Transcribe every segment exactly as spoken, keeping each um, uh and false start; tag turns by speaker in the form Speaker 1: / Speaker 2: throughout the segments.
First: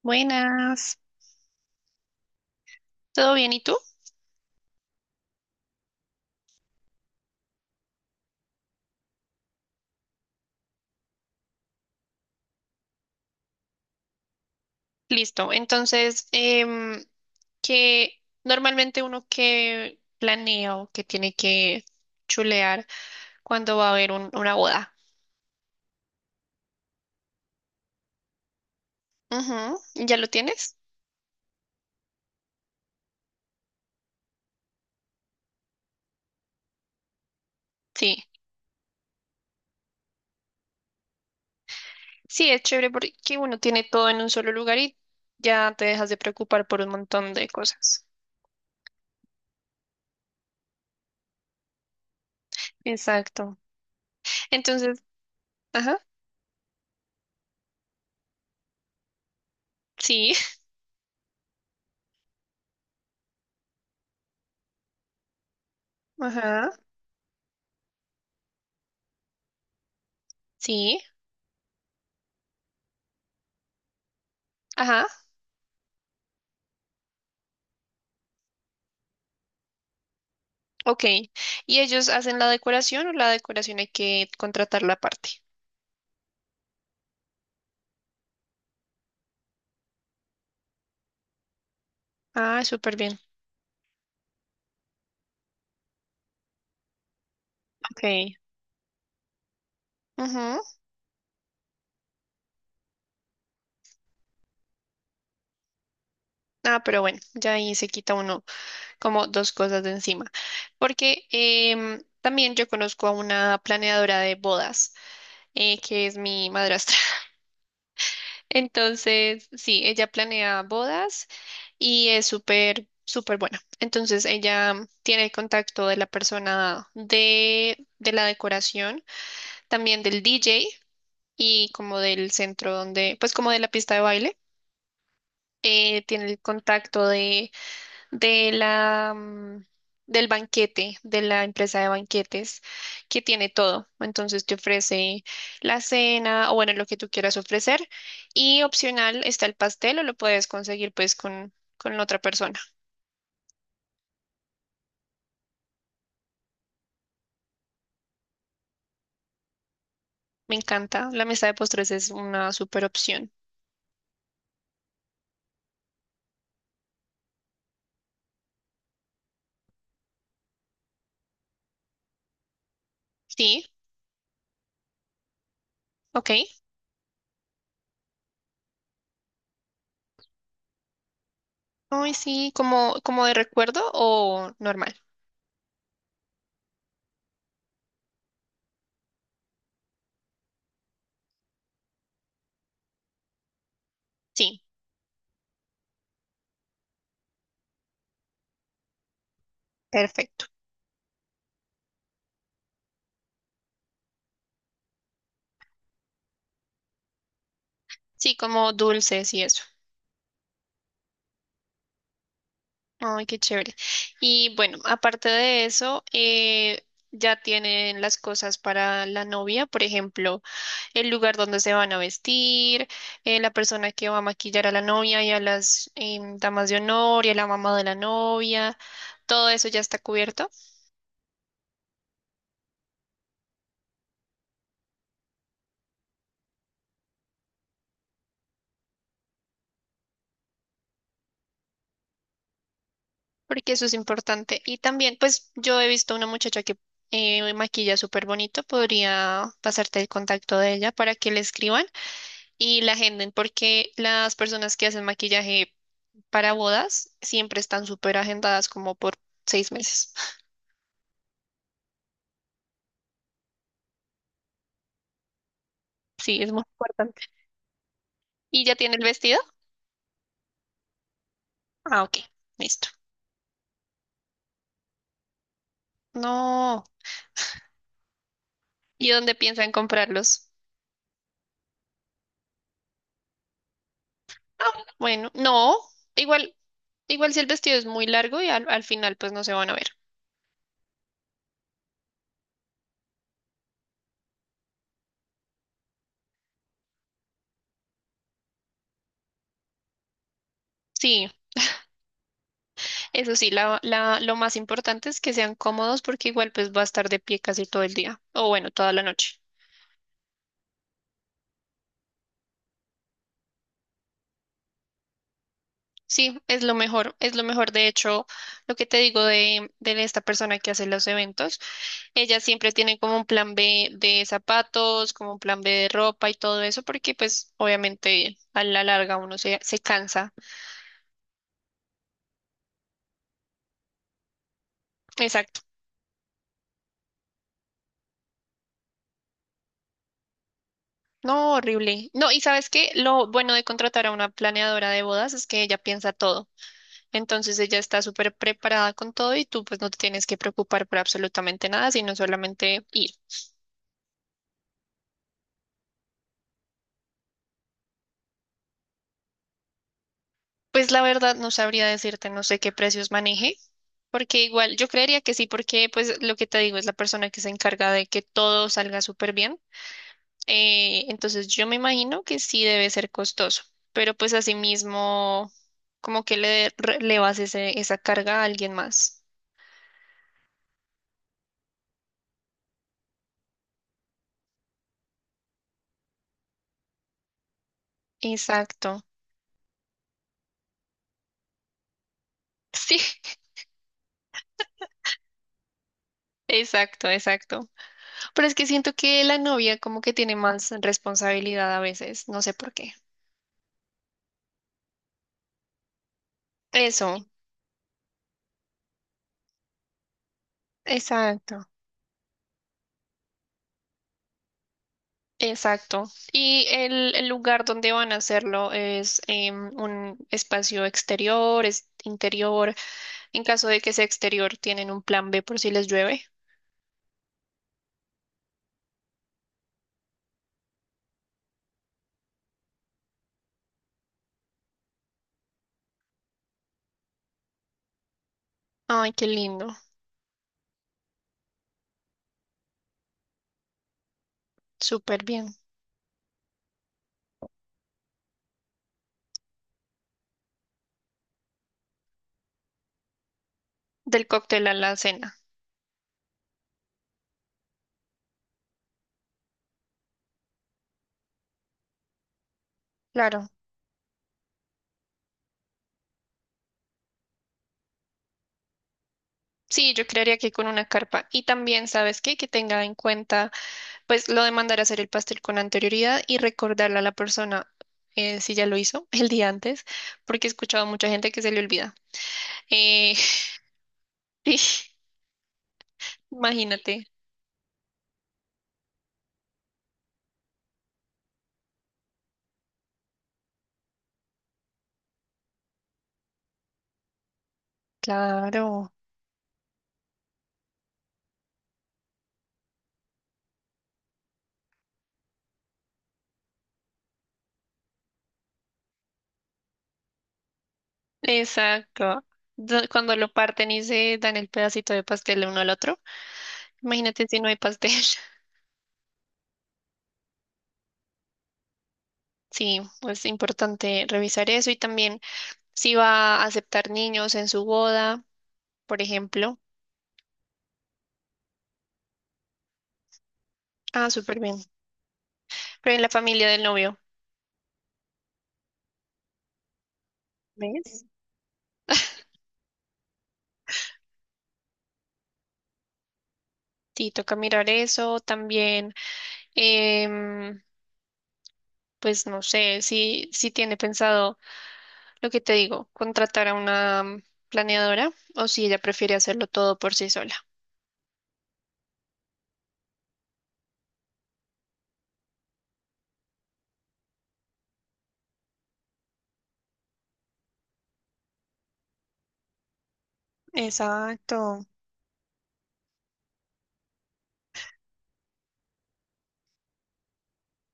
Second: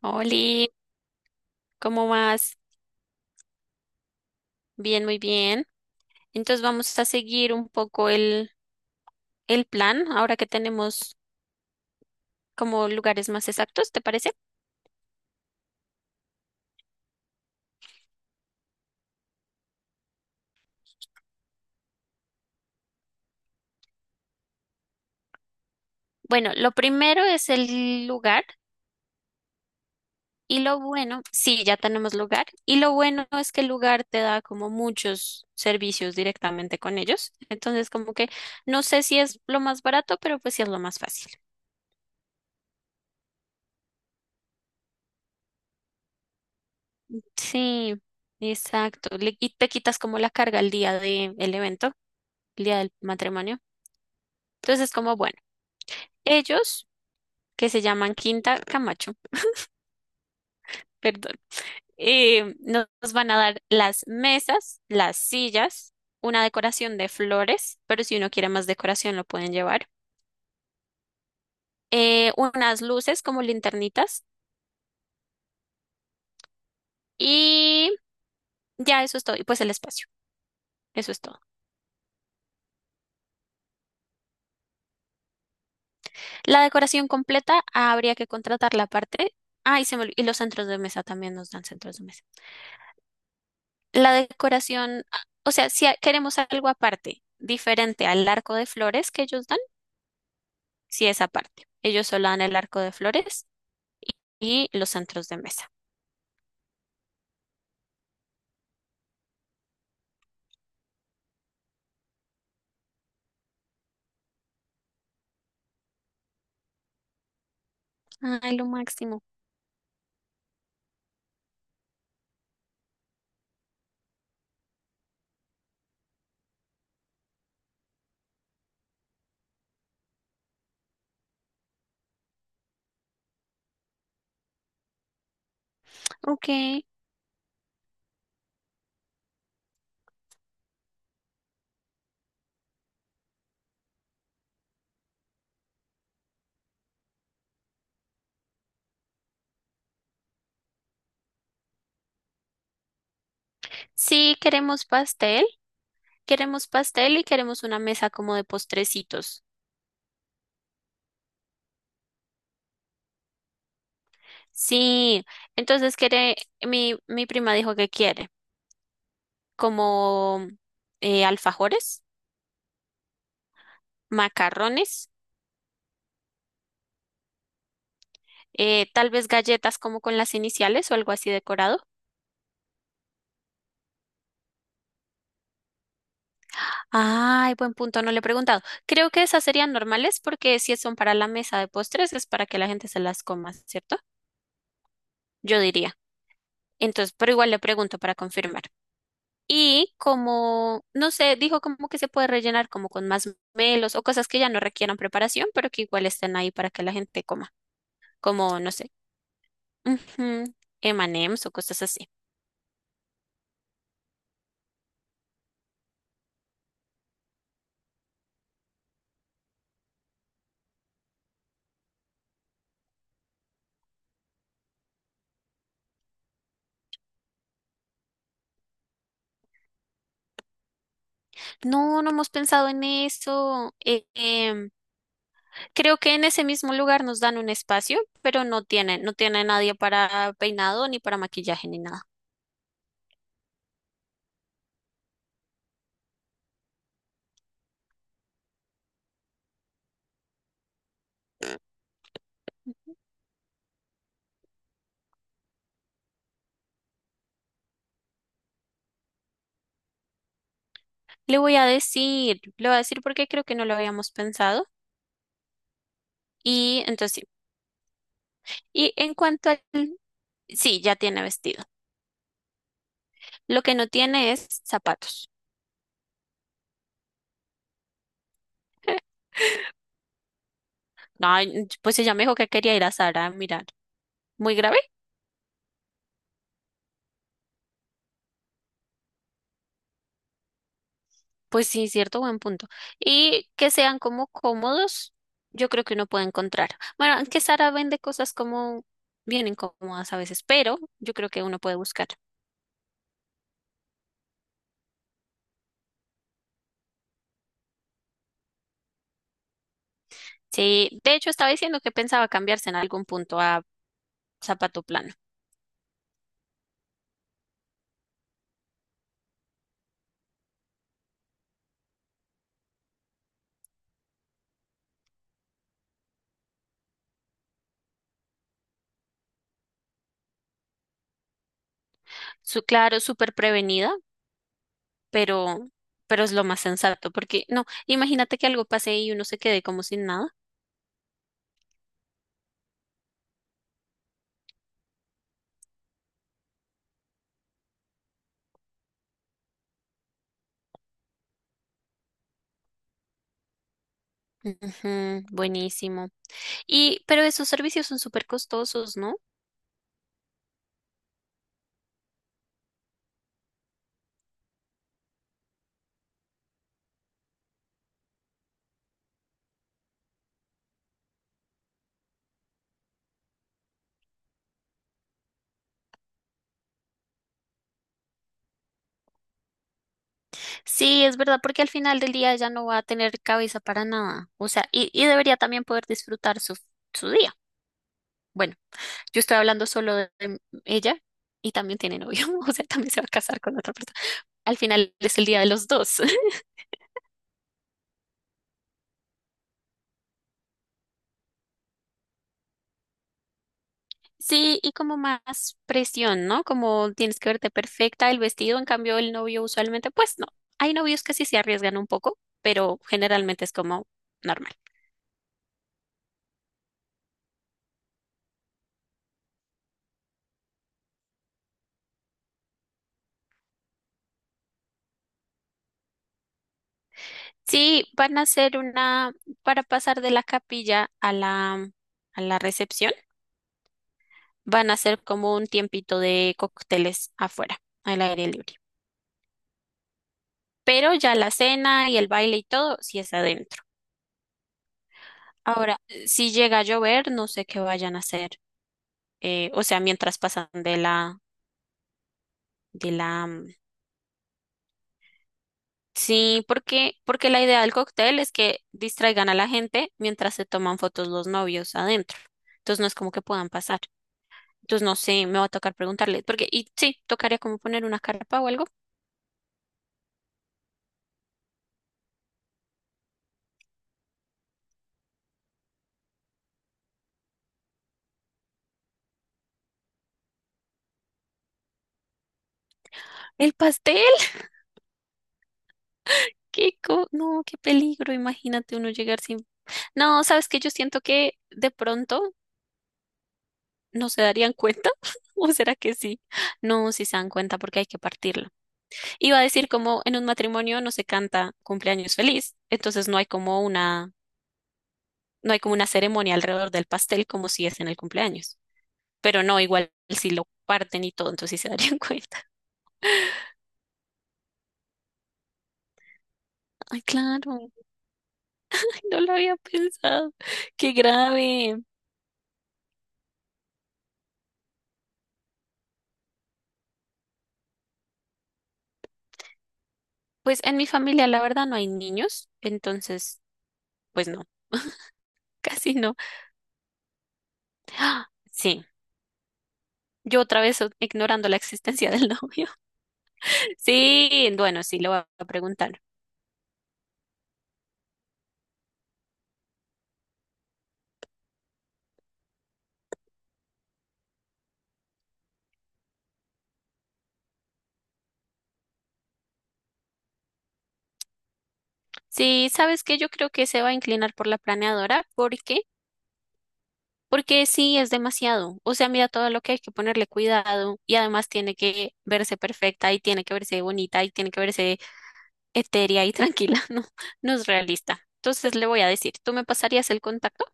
Speaker 1: Hola,
Speaker 2: Buenas,
Speaker 1: ¿cómo vas?
Speaker 2: ¿todo bien? ¿Y tú?
Speaker 1: Bien, muy bien. Entonces vamos a seguir un poco el, el plan ahora que tenemos como lugares más exactos, ¿te parece?
Speaker 2: Listo. Entonces, em, que normalmente uno que planea o que tiene que chulear cuando va a haber un- una boda.
Speaker 1: Bueno, lo primero es el lugar
Speaker 2: Ujú, ¿ya lo
Speaker 1: y
Speaker 2: tienes?
Speaker 1: lo bueno, sí, ya tenemos lugar y lo bueno es que el lugar te da como muchos servicios directamente con ellos. Entonces como
Speaker 2: Sí.
Speaker 1: que no sé si es lo más barato, pero pues sí es lo más fácil.
Speaker 2: Sí, es chévere porque uno tiene todo en un solo lugar y ya te dejas de preocupar por un montón de
Speaker 1: Sí,
Speaker 2: cosas.
Speaker 1: exacto. Le- y te quitas como la carga el día del evento, el día del
Speaker 2: Exacto.
Speaker 1: matrimonio. Entonces es
Speaker 2: Entonces,
Speaker 1: como bueno.
Speaker 2: ajá,
Speaker 1: Ellos, que se llaman Quinta Camacho,
Speaker 2: sí,
Speaker 1: perdón, eh, nos van a dar las mesas, las sillas, una
Speaker 2: ajá,
Speaker 1: decoración de flores, pero si uno quiere más decoración lo pueden llevar,
Speaker 2: sí,
Speaker 1: eh, unas luces como linternitas
Speaker 2: ajá.
Speaker 1: y ya eso es todo, y pues el espacio,
Speaker 2: Ok.
Speaker 1: eso es todo.
Speaker 2: ¿Y ellos hacen la decoración o la decoración hay que contratarla aparte?
Speaker 1: La decoración completa habría que contratar la parte. Ah, y, se me olvi- y los centros de mesa también nos dan centros de mesa.
Speaker 2: Ah, súper bien.
Speaker 1: La decoración, ah, o sea, si a- queremos algo aparte, diferente al
Speaker 2: Ok.
Speaker 1: arco de flores que ellos dan.
Speaker 2: Ujú.
Speaker 1: Sí, esa parte. Ellos solo dan el arco de flores y, y los centros de mesa.
Speaker 2: Ah, pero bueno, ya ahí se quita uno como dos cosas de encima. Porque em, también yo conozco a una planeadora de bodas, eh, que es mi madrastra.
Speaker 1: Ay, lo máximo.
Speaker 2: Entonces, sí, ella planea bodas y es súper, súper buena. Entonces, ella tiene el contacto de la persona de, de la decoración, también del D J, y como del centro donde, pues como de la pista de baile, eh, tiene el
Speaker 1: Ok.
Speaker 2: contacto de, de la, mm, del banquete, de la empresa de banquetes, que tiene todo. Entonces te ofrece la cena o bueno, lo que tú quieras ofrecer. Y opcional está el pastel o lo puedes conseguir pues con, con la otra persona.
Speaker 1: Sí, queremos pastel. Queremos pastel y queremos una mesa como de postrecitos.
Speaker 2: Me encanta, la mesa de postres es una super opción.
Speaker 1: Sí, entonces quiere, mi, mi prima dijo que quiere como eh, alfajores,
Speaker 2: Sí,
Speaker 1: macarrones,
Speaker 2: ok.
Speaker 1: eh, tal vez galletas como con las iniciales o algo así decorado.
Speaker 2: Ay, sí, como, como de recuerdo o normal.
Speaker 1: Ay, buen punto, no le he preguntado. Creo que esas serían normales porque si son para la mesa de postres es para que la gente se las coma, ¿cierto?
Speaker 2: Sí,
Speaker 1: Yo diría. Entonces, pero igual le pregunto para confirmar. Y
Speaker 2: perfecto.
Speaker 1: como, no sé, dijo como que se puede rellenar como con más melos o cosas que ya no requieran preparación, pero que igual estén ahí para que la gente coma,
Speaker 2: Sí,
Speaker 1: como,
Speaker 2: como
Speaker 1: no sé,
Speaker 2: dulces y eso.
Speaker 1: ujú, eme y eme's o cosas así.
Speaker 2: Ay, qué chévere. Y bueno, aparte de eso, eh, ya tienen las cosas para la novia, por ejemplo, el lugar donde se van a vestir, eh, la persona que va a maquillar a la novia y a las em, damas de honor y a la mamá de la novia. Todo eso ya está cubierto,
Speaker 1: No, no hemos pensado en eso. Eh, em, Creo que en ese mismo lugar nos dan un espacio, pero no tiene, no tiene nadie para peinado, ni para maquillaje, ni nada.
Speaker 2: porque eso es importante. Y también, pues yo he visto una muchacha que eh, maquilla súper bonito, podría pasarte el contacto de ella para que le escriban y la agenden porque las personas que hacen maquillaje para bodas siempre están súper agendadas como por seis meses.
Speaker 1: Le voy a decir, le voy a decir porque creo que no lo habíamos pensado.
Speaker 2: Sí, es muy
Speaker 1: Y entonces,
Speaker 2: importante.
Speaker 1: sí.
Speaker 2: ¿Y ya
Speaker 1: y
Speaker 2: tiene el
Speaker 1: en
Speaker 2: vestido?
Speaker 1: cuanto al, sí, ya tiene vestido.
Speaker 2: Ah, ok, listo.
Speaker 1: Lo que no tiene es zapatos.
Speaker 2: No. ¿Y dónde piensan comprarlos?
Speaker 1: Ay, pues ella me dijo que quería ir a Sara a mirar. Muy
Speaker 2: Ah,
Speaker 1: grave.
Speaker 2: bueno, no. Igual, igual si el vestido es muy largo y al, al final pues no se van a ver.
Speaker 1: Pues sí, cierto, buen punto. Y que sean como cómodos, yo creo que uno puede encontrar. Bueno, aunque Sara vende cosas como bien incómodas a veces, pero yo
Speaker 2: Sí,
Speaker 1: creo que uno puede buscar.
Speaker 2: eso sí, la, la, lo más importante es que sean cómodos porque igual pues va a estar de pie casi todo el día o bueno, toda la noche.
Speaker 1: Sí, de hecho estaba diciendo que pensaba cambiarse en algún punto a zapato plano.
Speaker 2: Sí, es lo mejor, es lo mejor. De hecho, lo que te digo de, de esta persona que hace los eventos, ella siempre tiene como un plan B de zapatos, como un plan B de ropa y todo eso, porque pues obviamente a la larga uno se, se cansa.
Speaker 1: Su, claro, súper prevenida,
Speaker 2: Exacto.
Speaker 1: pero, pero es lo más sensato, porque no, imagínate que algo pase y uno se quede como sin nada.
Speaker 2: No, horrible. No, y sabes qué, lo bueno de contratar a una planeadora de bodas es que ella piensa todo. Entonces ella está súper preparada con todo y tú pues no te tienes que preocupar por absolutamente nada, sino solamente ir.
Speaker 1: Ujú, buenísimo. Y, pero esos servicios son súper costosos, ¿no?
Speaker 2: Pues la verdad no sabría decirte, no sé qué precios maneje. Porque igual, yo creería que sí, porque pues lo que te digo es la persona que se encarga de que todo salga súper bien. Eh, entonces yo me imagino que sí debe ser costoso, pero pues asimismo como que le relevas ese, esa carga a alguien más.
Speaker 1: Sí, es verdad, porque al final del día ya no va a tener cabeza para nada. O sea, y, y debería también poder disfrutar su, su día. Bueno,
Speaker 2: Exacto.
Speaker 1: yo estoy hablando solo de de ella y también tiene novio, o sea, también
Speaker 2: Sí,
Speaker 1: se va a casar con otra persona. Al final es el día de los dos.
Speaker 2: exacto, exacto. Pero es que siento que la novia como que tiene más responsabilidad a veces, no sé por qué.
Speaker 1: Sí, y como más presión, ¿no? Como tienes
Speaker 2: Eso,
Speaker 1: que verte perfecta, el vestido, en cambio, el novio usualmente, pues no. Hay novios que sí se
Speaker 2: exacto.
Speaker 1: arriesgan un poco, pero generalmente es como normal.
Speaker 2: Exacto. Y el, el lugar donde van a hacerlo es em, un espacio exterior, es interior. En caso de que sea exterior, tienen un plan B por si les llueve.
Speaker 1: Sí, van a hacer una, para pasar de la capilla a la, a la recepción, van a hacer como un tiempito de cócteles afuera, al aire libre.
Speaker 2: Ay, qué lindo.
Speaker 1: Pero ya la cena y el baile y todo, sí es adentro.
Speaker 2: Súper bien.
Speaker 1: Ahora, si llega a llover, no sé qué vayan a hacer. Eh, o sea, mientras pasan de la, de la, mm,
Speaker 2: Del cóctel a la cena.
Speaker 1: sí, porque, porque la idea del cóctel es que distraigan a la gente mientras se toman fotos los novios adentro. Entonces no es como que
Speaker 2: Claro.
Speaker 1: puedan pasar. Entonces no sé, me va a tocar preguntarle, porque, y sí, tocaría como poner una carpa o algo.
Speaker 2: Sí, yo creería que con una carpa. Y también, ¿sabes qué? Que tenga en cuenta, pues, lo de mandar a hacer el pastel con anterioridad y recordarle a la persona, eh, si ya lo hizo el día antes, porque he escuchado a mucha gente que se le olvida. Eh,
Speaker 1: El pastel,
Speaker 2: sí,
Speaker 1: qué
Speaker 2: imagínate.
Speaker 1: co- no, qué peligro, imagínate uno llegar sin. No, sabes que yo siento que de pronto no se darían cuenta, o será que sí. No, sí se dan cuenta porque hay que partirlo.
Speaker 2: Claro,
Speaker 1: Iba a decir como en un matrimonio no se canta cumpleaños feliz, entonces no hay como una, no hay como una ceremonia alrededor del pastel como si es en el cumpleaños. Pero no, igual si lo parten y todo, entonces sí se darían
Speaker 2: exacto.
Speaker 1: cuenta.
Speaker 2: Do- Cuando lo parten y se dan el pedacito de pastel el uno al otro,
Speaker 1: Ay,
Speaker 2: imagínate si no hay
Speaker 1: claro.
Speaker 2: pastel.
Speaker 1: No lo había pensado. Qué grave.
Speaker 2: Sí, pues es importante revisar eso y también si va a aceptar niños en su boda, por ejemplo.
Speaker 1: Pues en mi familia, la verdad, no hay niños, entonces,
Speaker 2: Ah,
Speaker 1: pues
Speaker 2: súper
Speaker 1: no,
Speaker 2: bien.
Speaker 1: casi
Speaker 2: Pero en la
Speaker 1: no.
Speaker 2: familia del novio,
Speaker 1: ¡Ah! Sí, yo otra vez o-
Speaker 2: ¿ves?
Speaker 1: ignorando la existencia del novio. Sí, bueno, sí, lo voy a preguntar.
Speaker 2: Sí, toca mirar eso también. em, pues no sé, si, si tiene pensado lo que te digo, contratar a una planeadora o si ella prefiere hacerlo todo por sí sola.
Speaker 1: Sí, ¿sabes qué? Yo creo que se va a inclinar por la planeadora. ¿Por qué? Porque sí, es demasiado. O sea, mira todo lo que hay que ponerle cuidado y además tiene que verse perfecta y tiene que verse bonita y tiene que
Speaker 2: Exacto.
Speaker 1: verse etérea y tranquila, no, no es realista. Entonces le voy a decir, ¿tú me pasarías el contacto?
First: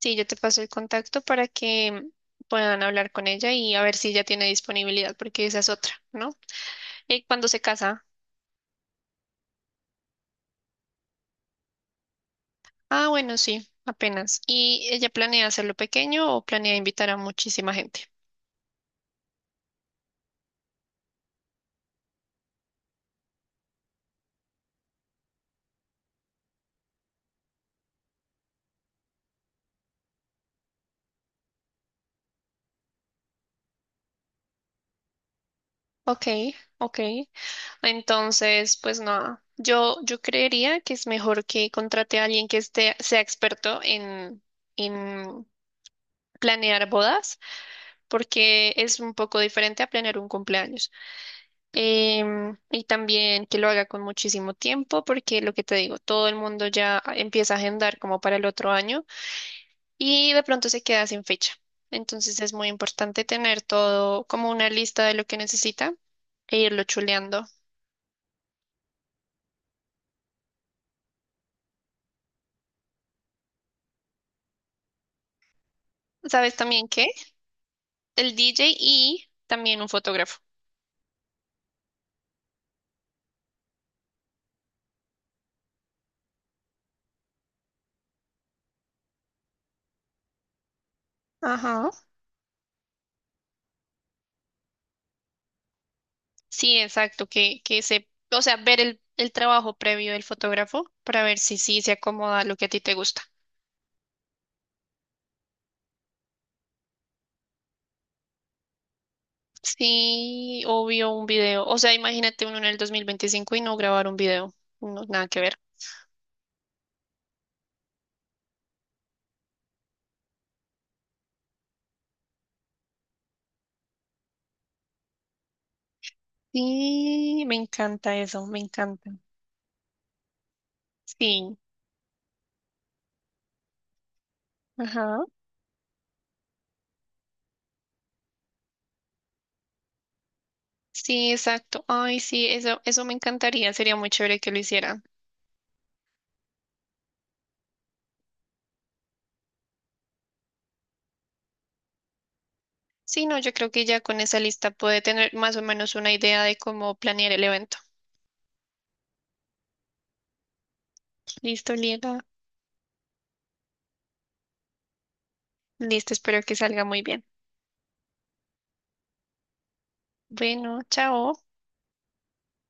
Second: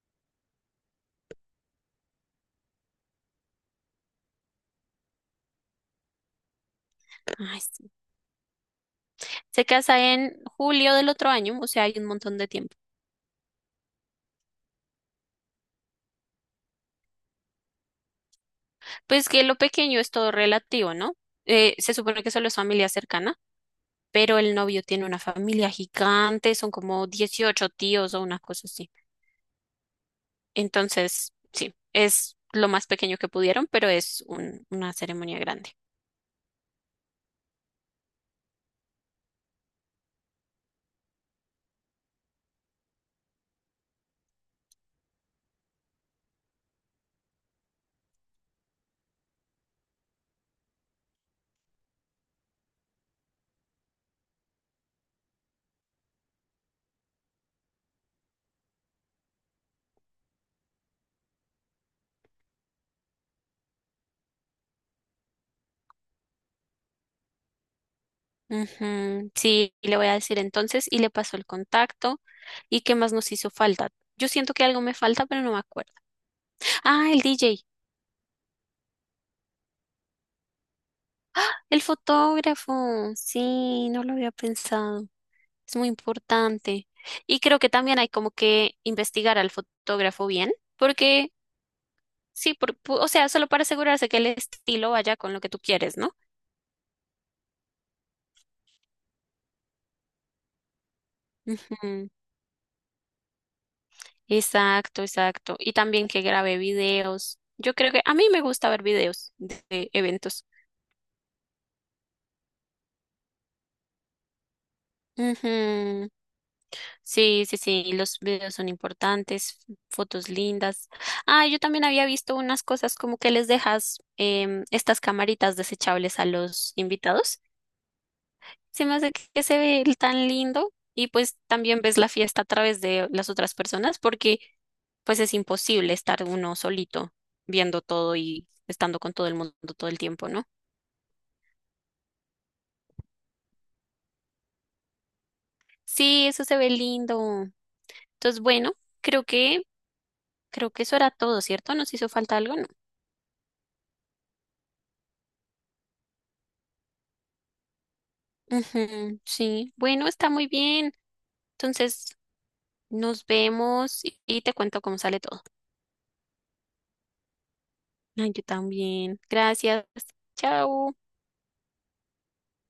Speaker 2: Sí, yo te paso el contacto para que puedan hablar con ella y a ver si ella tiene disponibilidad, porque esa es otra, ¿no? ¿Y cuándo se
Speaker 1: Ay, sí.
Speaker 2: casa?
Speaker 1: Se casa en julio del otro año, o sea, hay un montón de tiempo.
Speaker 2: Ah, bueno, sí, apenas. ¿Y ella planea hacerlo pequeño o planea invitar a muchísima gente?
Speaker 1: Pues que lo pequeño es todo relativo, ¿no? Eh, se supone que solo es familia cercana, pero el novio tiene una familia gigante, son como dieciocho tíos o una cosa así. Entonces, sí, es lo más pequeño que pudieron, pero es un- una ceremonia grande.
Speaker 2: Ok, ok. Entonces, pues nada, yo, yo creería que es mejor que contrate a alguien que esté, sea experto en, en planear bodas, porque es un poco diferente a planear un cumpleaños. Em, y también que lo haga con muchísimo tiempo, porque lo que te digo, todo el mundo ya empieza a agendar como para el otro año y de pronto se queda sin fecha. Entonces es muy importante tener todo como una lista de lo que necesita e irlo chuleando.
Speaker 1: Ujú, sí, le voy a decir entonces y le paso el contacto y qué más nos hizo falta. Yo siento que algo me falta, pero no me acuerdo.
Speaker 2: ¿Sabes también qué?
Speaker 1: Ah, el D J,
Speaker 2: El D J y también un fotógrafo.
Speaker 1: el fotógrafo. Sí, no lo había pensado. Es muy importante. Y creo que también hay como que investigar al fotógrafo bien, porque
Speaker 2: Ajá.
Speaker 1: sí, por, pu- o sea, solo para asegurarse que el estilo vaya con lo que tú quieres, ¿no?
Speaker 2: Sí, exacto, que, que se, o sea, ver el, el trabajo previo del fotógrafo para ver si sí se
Speaker 1: Ujú,
Speaker 2: acomoda a lo que a ti te gusta.
Speaker 1: exacto, exacto. Y también que grabe videos. Yo creo que a mí me gusta ver videos de de eventos.
Speaker 2: Sí, obvio, un video. O sea, imagínate uno en el dos mil veinticinco y no grabar un video. No, nada que ver.
Speaker 1: Ujú. Sí, sí, sí, los videos son importantes, fotos lindas. Ah, yo también había visto unas cosas como que les dejas em, estas camaritas desechables a los invitados.
Speaker 2: Sí, me encanta eso, me
Speaker 1: Se me
Speaker 2: encanta.
Speaker 1: hace que que se ve el tan lindo y pues
Speaker 2: Sí,
Speaker 1: también ves la fiesta a través de las otras personas porque pues
Speaker 2: ajá.
Speaker 1: es imposible estar uno solito viendo todo y estando con todo el mundo todo el tiempo, ¿no?
Speaker 2: Sí, exacto. Ay, sí, eso, eso me encantaría. Sería muy chévere que lo hicieran.
Speaker 1: Sí, eso se ve lindo. Entonces, bueno, creo que creo que eso era todo, ¿cierto? ¿Nos hizo falta algo?
Speaker 2: Sí, no, yo creo que ya con esa lista puede tener más o menos una idea de cómo planear el evento.
Speaker 1: Ujú, sí, bueno, está muy bien.
Speaker 2: Listo,
Speaker 1: Entonces,
Speaker 2: Liela.
Speaker 1: nos vemos y y te cuento cómo sale todo.
Speaker 2: Listo, espero que salga muy bien.
Speaker 1: Ay, yo también. Gracias.
Speaker 2: Bueno,
Speaker 1: Chao.
Speaker 2: chao.